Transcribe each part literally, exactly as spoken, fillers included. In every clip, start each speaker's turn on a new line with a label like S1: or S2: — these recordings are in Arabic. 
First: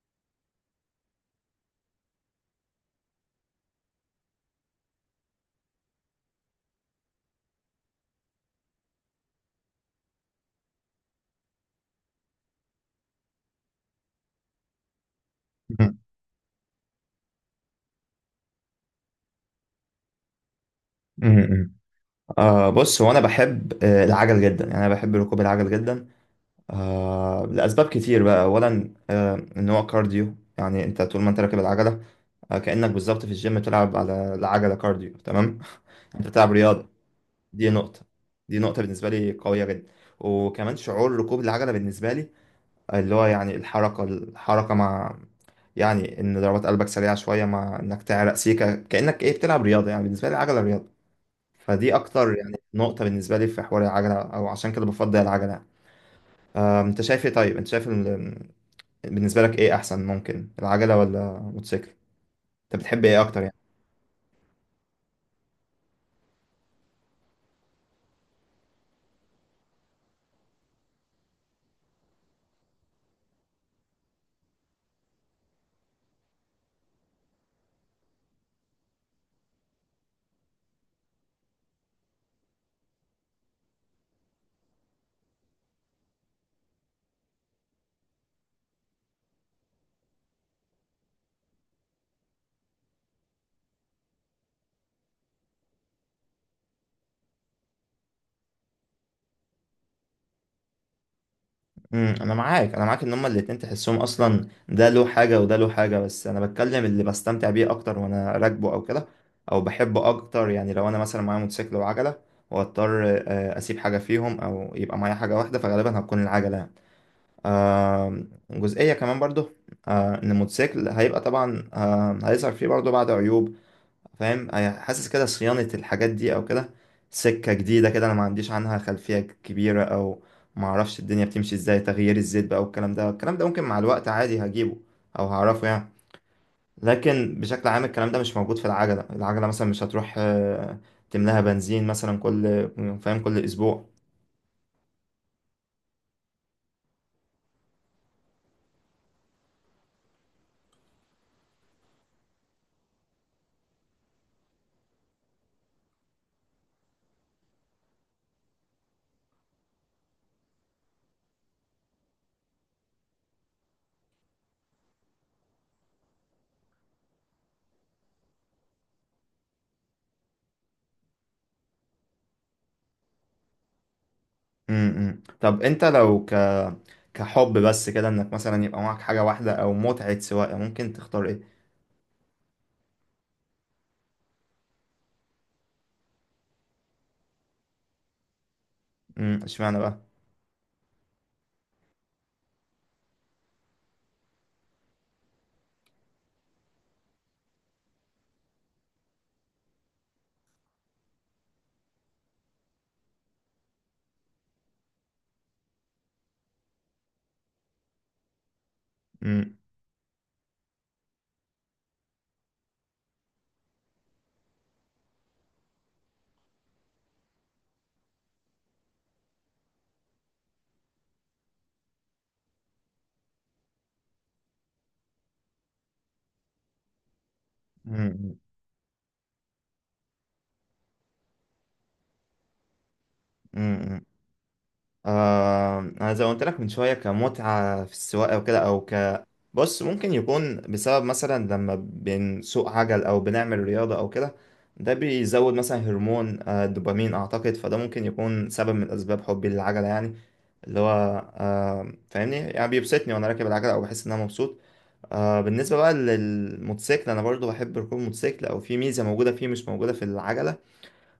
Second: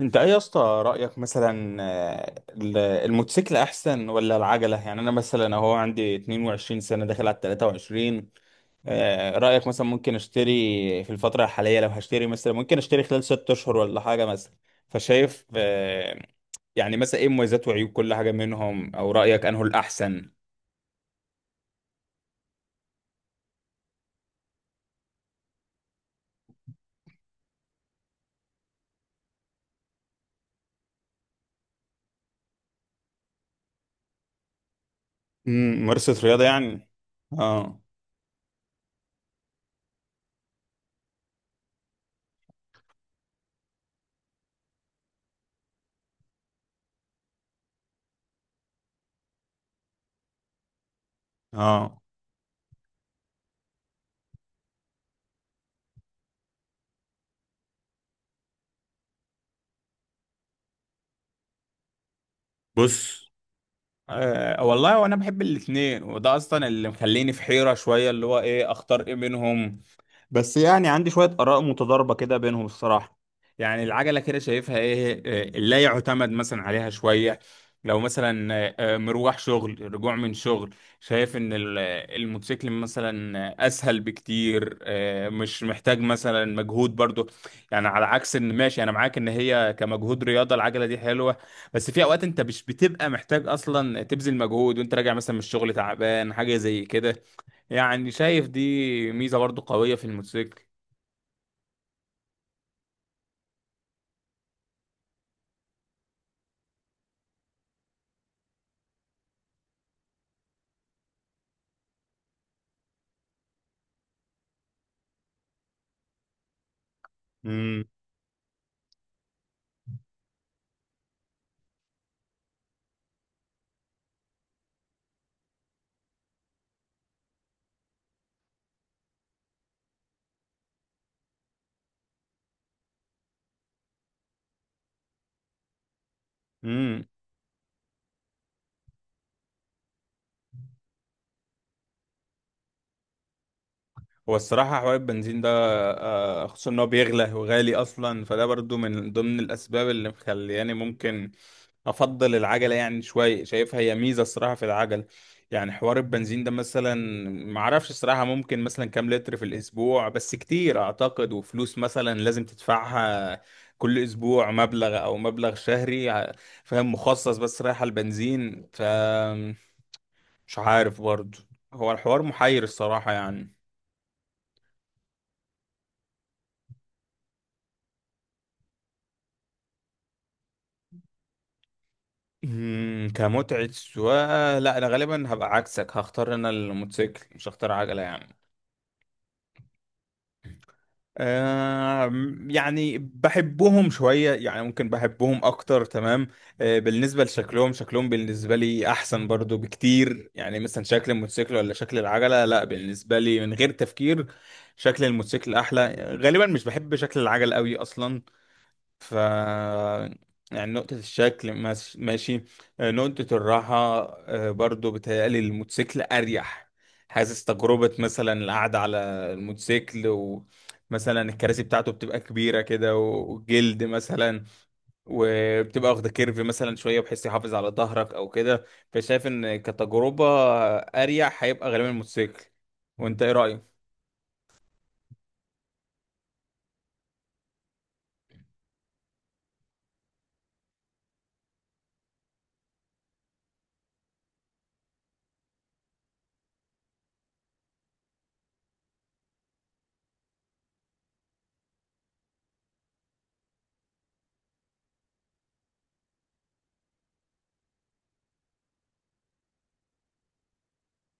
S1: انت ايه يا اسطى؟ رأيك مثلا آه، ال- الموتوسيكل احسن ولا العجلة؟ يعني انا مثلا اهو عندي اتنين وعشرين سنة داخل على تلاتة وعشرين. آه، رأيك مثلا ممكن اشتري في الفترة الحالية، لو هشتري مثلا ممكن اشتري خلال ست اشهر ولا حاجة مثلا؟ فشايف
S2: مم.
S1: آه، يعني مثلا ايه مميزات وعيوب كل حاجة منهم، او رأيك انه الاحسن؟
S2: مم. آه بص، هو انا بحب آه، العجل جدا، يعني انا بحب ركوب العجل جدا. آه لاسباب كتير بقى، اولا آه ان هو كارديو، يعني انت طول ما انت راكب العجله آه كانك بالظبط في الجيم بتلعب على العجله كارديو، تمام.
S1: مم، ممارسة
S2: انت
S1: رياضة
S2: بتلعب
S1: يعني.
S2: رياضه. دي
S1: اه.
S2: نقطه، دي نقطه بالنسبه لي قويه جدا. وكمان شعور ركوب العجله بالنسبه لي، آه، اللي هو يعني الحركه، الحركه مع، يعني ان ضربات قلبك سريعه شويه مع انك تعرق سيكه، كانك ايه بتلعب رياضه، يعني بالنسبه لي العجله رياضه. فدي
S1: اه.
S2: اكتر يعني نقطة بالنسبة لي في حوار العجلة، او عشان كده بفضل العجلة. آه، انت شايف ايه؟ طيب انت شايف ال- بالنسبة لك ايه احسن؟ ممكن العجلة ولا موتوسيكل؟ انت بتحب ايه
S1: بص.
S2: اكتر يعني؟
S1: أه والله وانا بحب الاثنين، وده اصلا اللي مخليني في حيرة شوية اللي هو ايه اختار ايه منهم. بس يعني عندي شوية آراء متضاربة كده بينهم الصراحة. يعني العجلة كده شايفها إيه؟ آه، لا يعتمد مثلا عليها شوية. لو مثلا آه، آه، مروح شغل، رجوع من شغل، شايف إن ال- آه، الموتوسيكل مثلا آه، أسهل بكتير، آه، مش محتاج مثلا مجهود برضو. يعني على عكس إن ماشي أنا معاك إن هي كمجهود رياضة العجلة دي حلوة، بس في أوقات أنت مش بتبقى محتاج أصلا تبذل مجهود وأنت راجع مثلا من الشغل تعبان حاجة زي كده. يعني شايف دي ميزة برضو قوية في الموتوسيكل.
S2: امم انا معاك، انا معاك ان هما الاتنين، تحسهم اصلا ده له حاجة وده له حاجة، بس انا بتكلم اللي بستمتع بيه اكتر وانا راكبه او كده، او بحبه اكتر. يعني لو انا مثلا معايا موتوسيكل وعجلة، واضطر آه، اسيب حاجة فيهم او يبقى معايا حاجة واحدة، فغالبا هتكون العجلة يعني.
S1: امم.
S2: آه جزئية كمان برضه، آه إن الموتوسيكل هيبقى طبعا آه هيظهر فيه برضه بعض عيوب، فاهم؟ هي- حاسس كده صيانة الحاجات دي أو كده، سكة جديدة كده أنا ما عنديش عنها خلفية كبيرة، أو ما أعرفش الدنيا بتمشي إزاي، تغيير الزيت بقى والكلام ده الكلام ده ممكن مع الوقت عادي هجيبه، أو هعرفه يعني.
S1: امم.
S2: لكن بشكل عام الكلام ده مش موجود في العجلة. العجلة، مثلا مش هتروح آه تملاها بنزين مثلا كل فاهم كل أسبوع.
S1: هو الصراحة حوار البنزين ده آه، خصوصا ان هو بيغلى وغالي اصلا، فده برضو من ضمن الاسباب اللي مخلياني ممكن افضل العجلة، يعني شوية شايفها هي ميزة الصراحة في العجل. يعني حوار البنزين ده مثلا، معرفش الصراحة ممكن مثلا كام لتر في الاسبوع، بس كتير اعتقد، وفلوس مثلا لازم تدفعها كل اسبوع، مبلغ او مبلغ شهري ع- فاهم مخصص بس رايح على البنزين، ف مش عارف برضه، هو الحوار محير الصراحة يعني.
S2: م -م. طب أنت لو كحب بس كده انك مثلا يبقى معاك حاجة واحدة او متعة سواقة، ممكن تختار ايه؟
S1: مم، كمتعة سواقة لا أنا غالبا هبقى عكسك، هختار أنا الموتوسيكل مش هختار عجلة يعني.
S2: امم اشمعنى بقى؟
S1: آه. يعني بحبهم شوية يعني ممكن بحبهم أكتر تمام. آه، بالنسبة لشكلهم شكلهم بالنسبة لي أحسن برضو بكتير، يعني مثلا شكل الموتوسيكل ولا شكل العجلة؟ لا بالنسبة لي من غير تفكير شكل الموتوسيكل أحلى، غالبا مش بحب شكل العجل قوي أصلا. ف
S2: امم،
S1: يعني نقطة الشكل ماس- ماشي. آه، نقطة الراحة آه، برضو بتهيألي الموتوسيكل أريح. حاسس تجربة مثلا القعدة على الموتوسيكل، ومثلا الكراسي بتاعته بتبقى كبيرة كده و- وجلد مثلا، وبتبقى واخدة كيرف مثلا شوية بحيث يحافظ على ظهرك أو
S2: امم،
S1: كده. فشايف إن كتجربة أريح هيبقى غالبا الموتوسيكل. وأنت إيه رأيك؟
S2: امم. آه انا زي ما قلت لك من شوية، كمتعة في السواقة وكده، او ك بص، ممكن يكون بسبب مثلا لما بنسوق عجل او بنعمل رياضة او كده، ده بيزود مثلا هرمون آه، الدوبامين اعتقد، فده ممكن يكون سبب من اسباب حبي للعجلة يعني، اللي هو آه فاهمني، يعني بيبسطني وانا راكب العجلة، او بحس ان انا مبسوط. آه بالنسبة بقى للموتوسيكل، أنا برضو بحب ركوب الموتوسيكل، أو في ميزة موجودة فيه مش موجودة في العجلة،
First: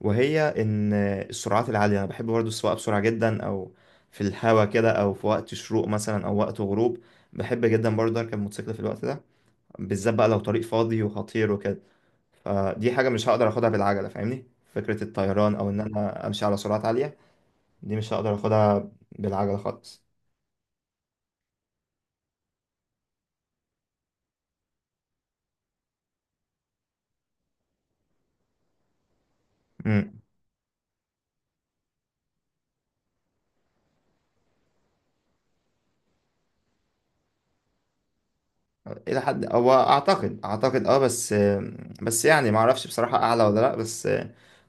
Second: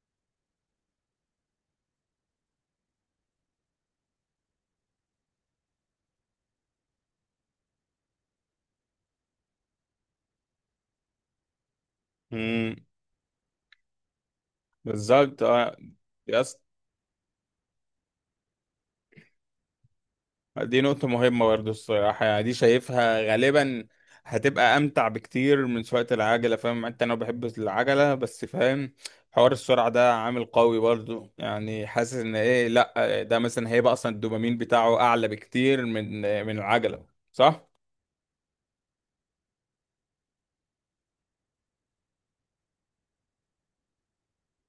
S2: وهي إن السرعات العالية، أنا بحب برضو السواقة بسرعة جدا، أو في الهوا كده، أو في وقت شروق مثلا أو وقت غروب. بحب جدا برضو أركب موتوسيكل في الوقت ده، بالذات بقى لو طريق فاضي وخطير وكده.
S1: امم.
S2: فدي حاجة مش هقدر أخدها بالعجلة، فاهمني؟ فكرة
S1: بالظبط
S2: الطيران أو
S1: اه.
S2: إن أنا أمشي على سرعات عالية، دي مش هقدر أخدها بالعجلة خالص.
S1: دي نقطة مهمة برضه الصراحة، يعني دي شايفها غالبا هتبقى أمتع بكتير من سواقة العجلة. فاهم أنت، أنا بحب العجلة بس فاهم حوار السرعة ده عامل قوي برضه، يعني حاسس إن إيه، لأ ده مثلا هيبقى أصلا الدوبامين بتاعه أعلى بكتير من من العجلة، صح؟
S2: الى حد هو اعتقد اعتقد اه بس بس، يعني ما اعرفش بصراحه اعلى ولا لا، بس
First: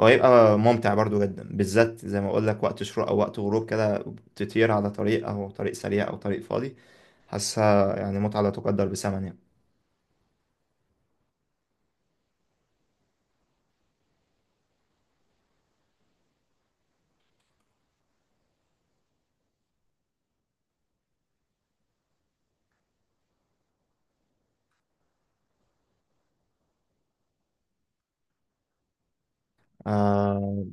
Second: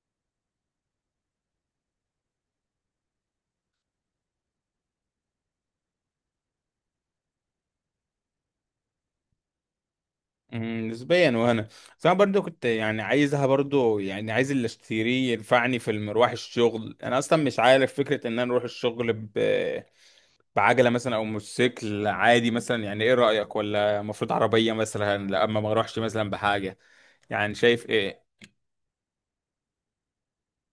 S2: هو هيبقى ممتع برضو جدا، بالذات زي ما اقول لك وقت شروق او وقت غروب كده، تطير على طريق او طريق سريع او طريق فاضي. حاسها يعني متعه لا تقدر بثمن يعني.
S1: مم، نسبيا. وأنا بس أنا برضه كنت يعني عايزها برضه، يعني عايز اللي أشتريه ينفعني في المروح الشغل، أنا أصلا مش عارف فكرة إن أنا أروح الشغل بعجلة مثلا أو موتوسيكل عادي مثلا. يعني إيه رأيك؟ ولا المفروض عربية مثلا لما ما أروحش مثلا بحاجة؟ يعني شايف إيه؟
S2: آه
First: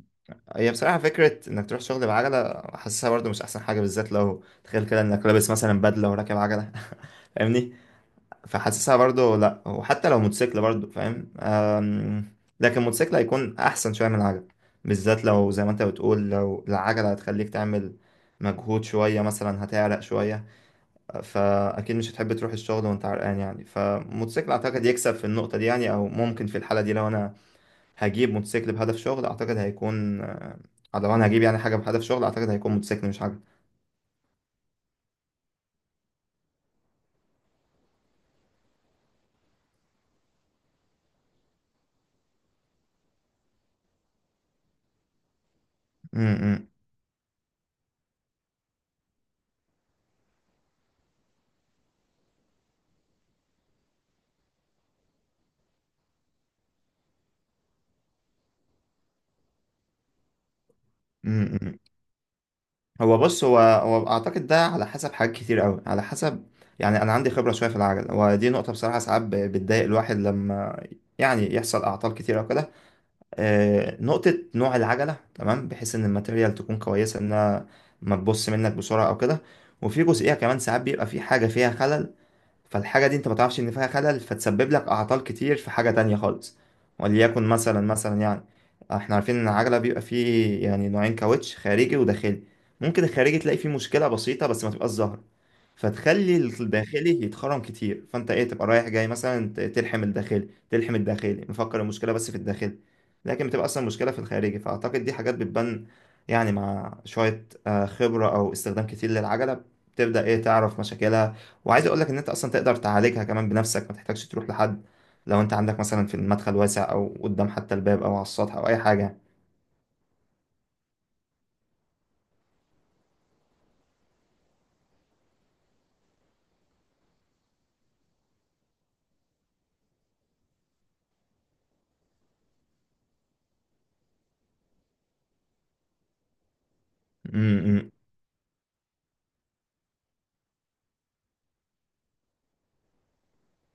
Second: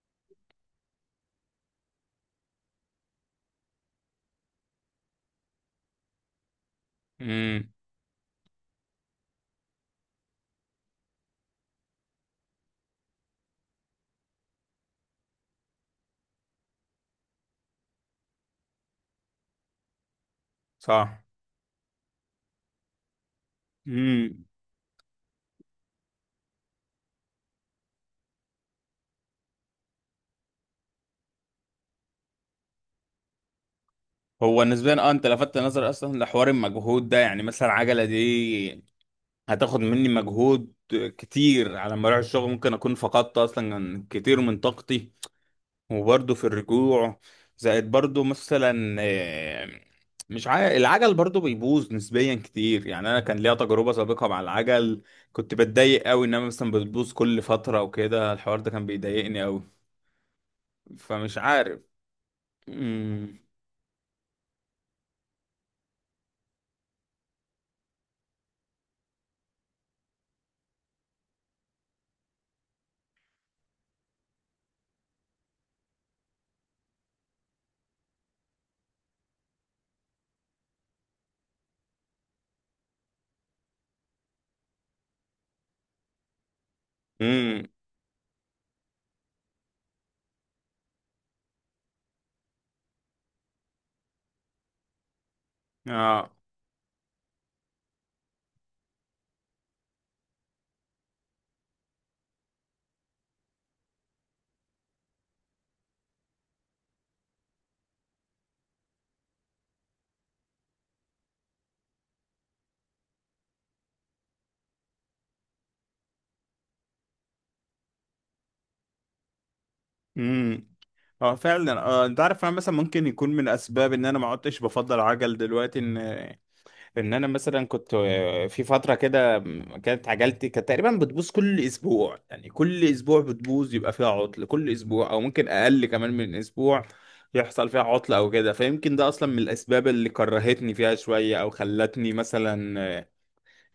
S2: هي بصراحه فكره انك تروح شغل بعجله، حاسسها برضو مش احسن حاجه، بالذات لو تخيل كده انك لابس مثلا بدله وراكب عجله.
S1: امم.
S2: فاهمني؟ فحاسسها برضو لا، وحتى لو موتوسيكل برضو فاهم، أم، لكن موتوسيكل هيكون احسن شويه من العجل، بالذات لو زي ما انت بتقول لو العجله هتخليك تعمل مجهود شويه، مثلا هتعرق شويه،
S1: صح.
S2: فاكيد مش هتحب تروح الشغل وانت عرقان يعني.
S1: امم.
S2: فموتوسيكل اعتقد يكسب في النقطه دي يعني، او ممكن في الحاله دي لو انا هجيب موتوسيكل بهدف شغل اعتقد هيكون أه، لو انا هجيب يعني حاجه بهدف شغل، اعتقد هيكون موتوسيكل مش عجل.
S1: هو نسبيا اه، انت لفتت نظري اصلا لحوار المجهود ده، يعني مثلا عجلة دي هتاخد مني مجهود كتير على ما اروح الشغل، ممكن اكون فقدت اصلا كتير من طاقتي،
S2: م-
S1: وبرضه في
S2: م-
S1: الرجوع. زائد برضه مثلا آه، مش عارف العجل برضه بيبوظ نسبيا كتير، يعني انا كان ليا تجربة سابقة مع العجل، كنت بتضايق قوي انما مثلا بتبوظ كل فترة وكده، الحوار ده كان بيضايقني قوي، فمش
S2: م- م.
S1: عارف.
S2: هو
S1: امم.
S2: بص، هو هو اعتقد ده على حسب حاجات كتير قوي، على حسب، يعني انا عندي خبره شويه في العجل، ودي نقطه بصراحه ساعات ب- بتضايق الواحد لما يعني يحصل اعطال كتير او كده. آه، نقطه نوع العجله، تمام بحيث ان الماتيريال تكون كويسه، انها ما تبص منك بسرعه او كده. وفي جزئيه كمان ساعات بيبقى في حاجه فيها خلل، فالحاجة دي انت ما تعرفش ان فيها خلل، فتسبب لك اعطال كتير في حاجة تانية خالص. وليكن
S1: امم.
S2: مثلا مثلا يعني، احنا عارفين ان العجلة بيبقى فيه يعني نوعين كاوتش، خارجي وداخلي. ممكن الخارجي تلاقي فيه مشكلة بسيطة بس ما تبقاش ظاهرة،
S1: اه.
S2: فتخلي الداخلي يتخرم كتير، فانت ايه تبقى رايح جاي مثلا ت- تلحم الداخلي، تلحم الداخلي مفكر المشكلة بس في الداخلي، لكن بتبقى اصلا مشكلة في الخارجي. فاعتقد دي حاجات بتبان، يعني مع شوية آه، خبرة او استخدام كتير للعجلة، بتبدأ ايه تعرف مشاكلها، وعايز اقول لك ان انت اصلا تقدر تعالجها كمان بنفسك، ما تحتاجش تروح لحد، لو انت عندك مثلا في المدخل واسع او قدام حتى الباب او على السطح او اي حاجه.
S1: امم. اه فعلا. اه انت عارف، انا مثلا ممكن يكون من اسباب ان انا ما عدتش بفضل عجل دلوقتي ان ان انا مثلا كنت آه، في فتره كده م- كانت عجلتي كانت تقريبا بتبوظ كل اسبوع، يعني كل اسبوع بتبوظ يبقى فيها عطل كل اسبوع، او ممكن اقل كمان من اسبوع يحصل فيها
S2: امم،
S1: عطل او كده. فيمكن ده اصلا من الاسباب اللي كرهتني فيها شويه، او خلتني مثلا آه،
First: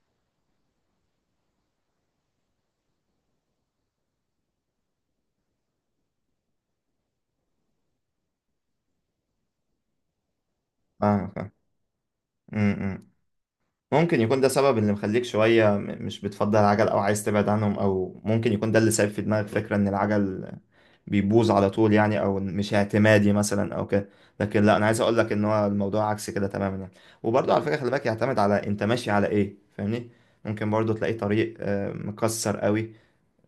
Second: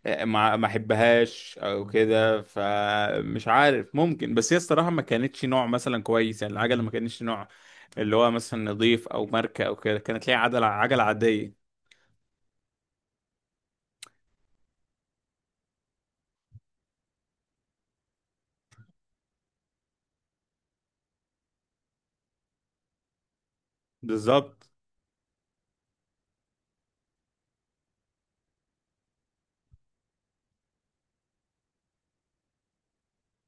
S1: آه، ما ما احبهاش او كده. فمش عارف ممكن، بس هي الصراحه ما كانتش نوع مثلا كويس، يعني العجله ما كانتش نوع اللي هو مثلا نظيف او ماركه او كده، كانت ليها عجله عجله
S2: فاهم فاهم،
S1: عاديه.
S2: امم. ممكن يكون ده سبب اللي مخليك شويه م- مش بتفضل العجل، او عايز تبعد عنهم، او ممكن يكون ده اللي سايب في دماغك فكره ان العجل بيبوظ على طول يعني، او مش اعتمادي مثلا او كده. لكن
S1: بالظبط.
S2: لا، انا عايز اقول لك ان هو الموضوع عكس كده تماما يعني. وبرضه على فكره، خلي بالك يعتمد على انت ماشي على ايه، فاهمني؟ ممكن برضه تلاقي طريق آه، مكسر قوي،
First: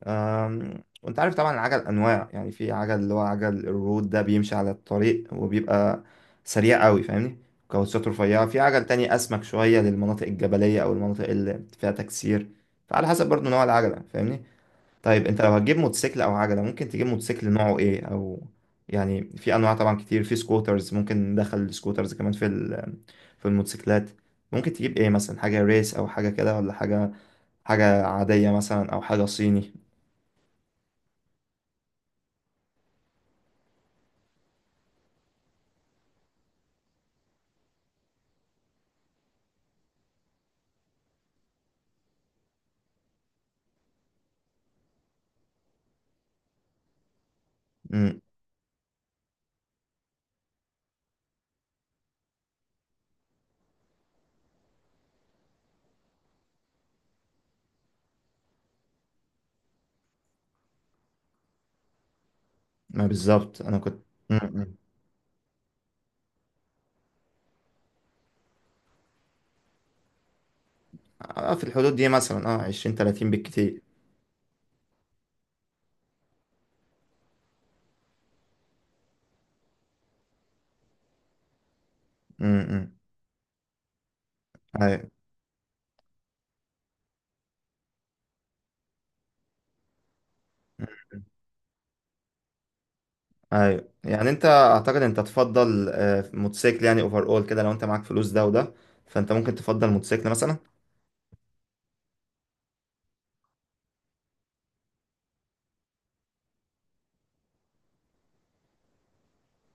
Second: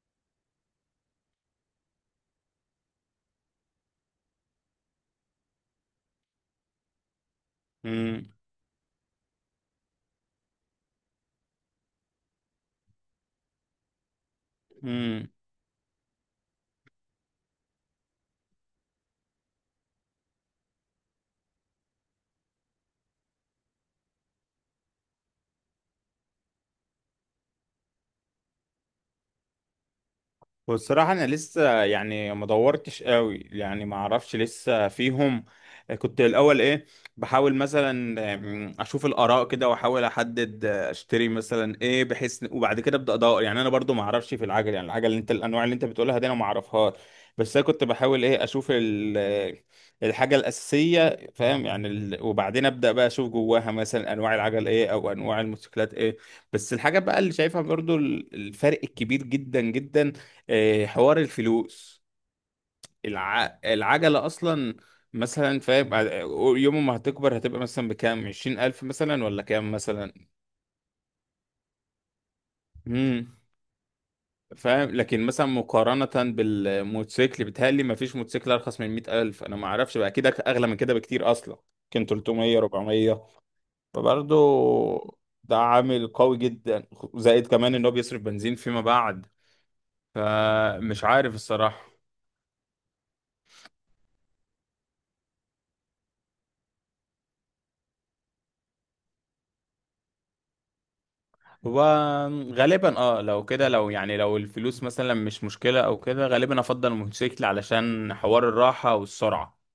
S2: أم، وانت عارف طبعا العجل انواع. يعني في عجل اللي هو عجل الرود، ده بيمشي على الطريق وبيبقى سريع قوي، فاهمني؟ كاوتشات رفيعه. في عجل تاني اسمك شويه للمناطق الجبليه او المناطق اللي فيها تكسير، فعلى حسب برضو نوع العجله، فاهمني. طيب
S1: امم.
S2: انت لو هتجيب موتوسيكل او عجله، ممكن تجيب موتوسيكل نوعه ايه؟ او يعني في انواع طبعا كتير، في سكوترز، ممكن ندخل السكوترز كمان في ال- في الموتوسيكلات. ممكن تجيب ايه مثلا؟ حاجه ريس او حاجه كده، ولا حاجه حاجه عاديه مثلا، او حاجه صيني؟
S1: والصراحة أنا لسه يعني ما دورتش قوي، يعني ما أعرفش لسه فيهم. كنت الأول إيه بحاول مثلا آم، أشوف الآراء كده وأحاول أحدد آه، أشتري مثلا إيه، بحيث وبعد كده أبدأ أدور. يعني أنا برضو ما أعرفش في العجل، يعني العجل اللي أنت الأنواع اللي أنت بتقولها دي أنا ما أعرفهاش. بس أنا كنت بحاول إيه أشوف ال- آه، الحاجة الأساسية، فاهم يعني ال... وبعدين أبدأ بقى أشوف جواها مثلا أنواع العجل إيه أو أنواع الموتوسيكلات إيه. بس الحاجة بقى اللي شايفها برضو ال- الفرق الكبير جدا جدا آه، حوار الفلوس.
S2: ما
S1: الع...
S2: بالظبط انا كنت.
S1: العجلة
S2: م-
S1: أصلا
S2: م.
S1: مثلا فاهم ع- يوم ما هتكبر هتبقى مثلا بكام، عشرين ألف مثلا ولا كام مثلا.
S2: آه، في الحدود دي مثلا اه عشرين تلاتين
S1: مم.
S2: بالكتير.
S1: فاهم لكن مثلا مقارنة بالموتوسيكل بيتهيألي مفيش موتوسيكل أرخص من مئة ألف، أنا معرفش بقى كده أغلى من كده بكتير أصلا، كان
S2: م-
S1: تلتميه
S2: م.
S1: اربعمية. فبرضه
S2: ايوه.
S1: ده عامل قوي جدا، زائد كمان إن هو بيصرف بنزين فيما بعد،
S2: م-
S1: فمش عارف الصراحة.
S2: ايوه، يعني انت اعتقد انت تفضل آه، موتوسيكل يعني اوفر، اول كده لو انت معاك فلوس ده وده، فانت ممكن تفضل موتوسيكل مثلا.
S1: هو غالبا اه لو كده، لو يعني لو الفلوس مثلا مش مشكلة او كده، غالبا افضل الموتوسيكل علشان حوار الراحة والسرعة.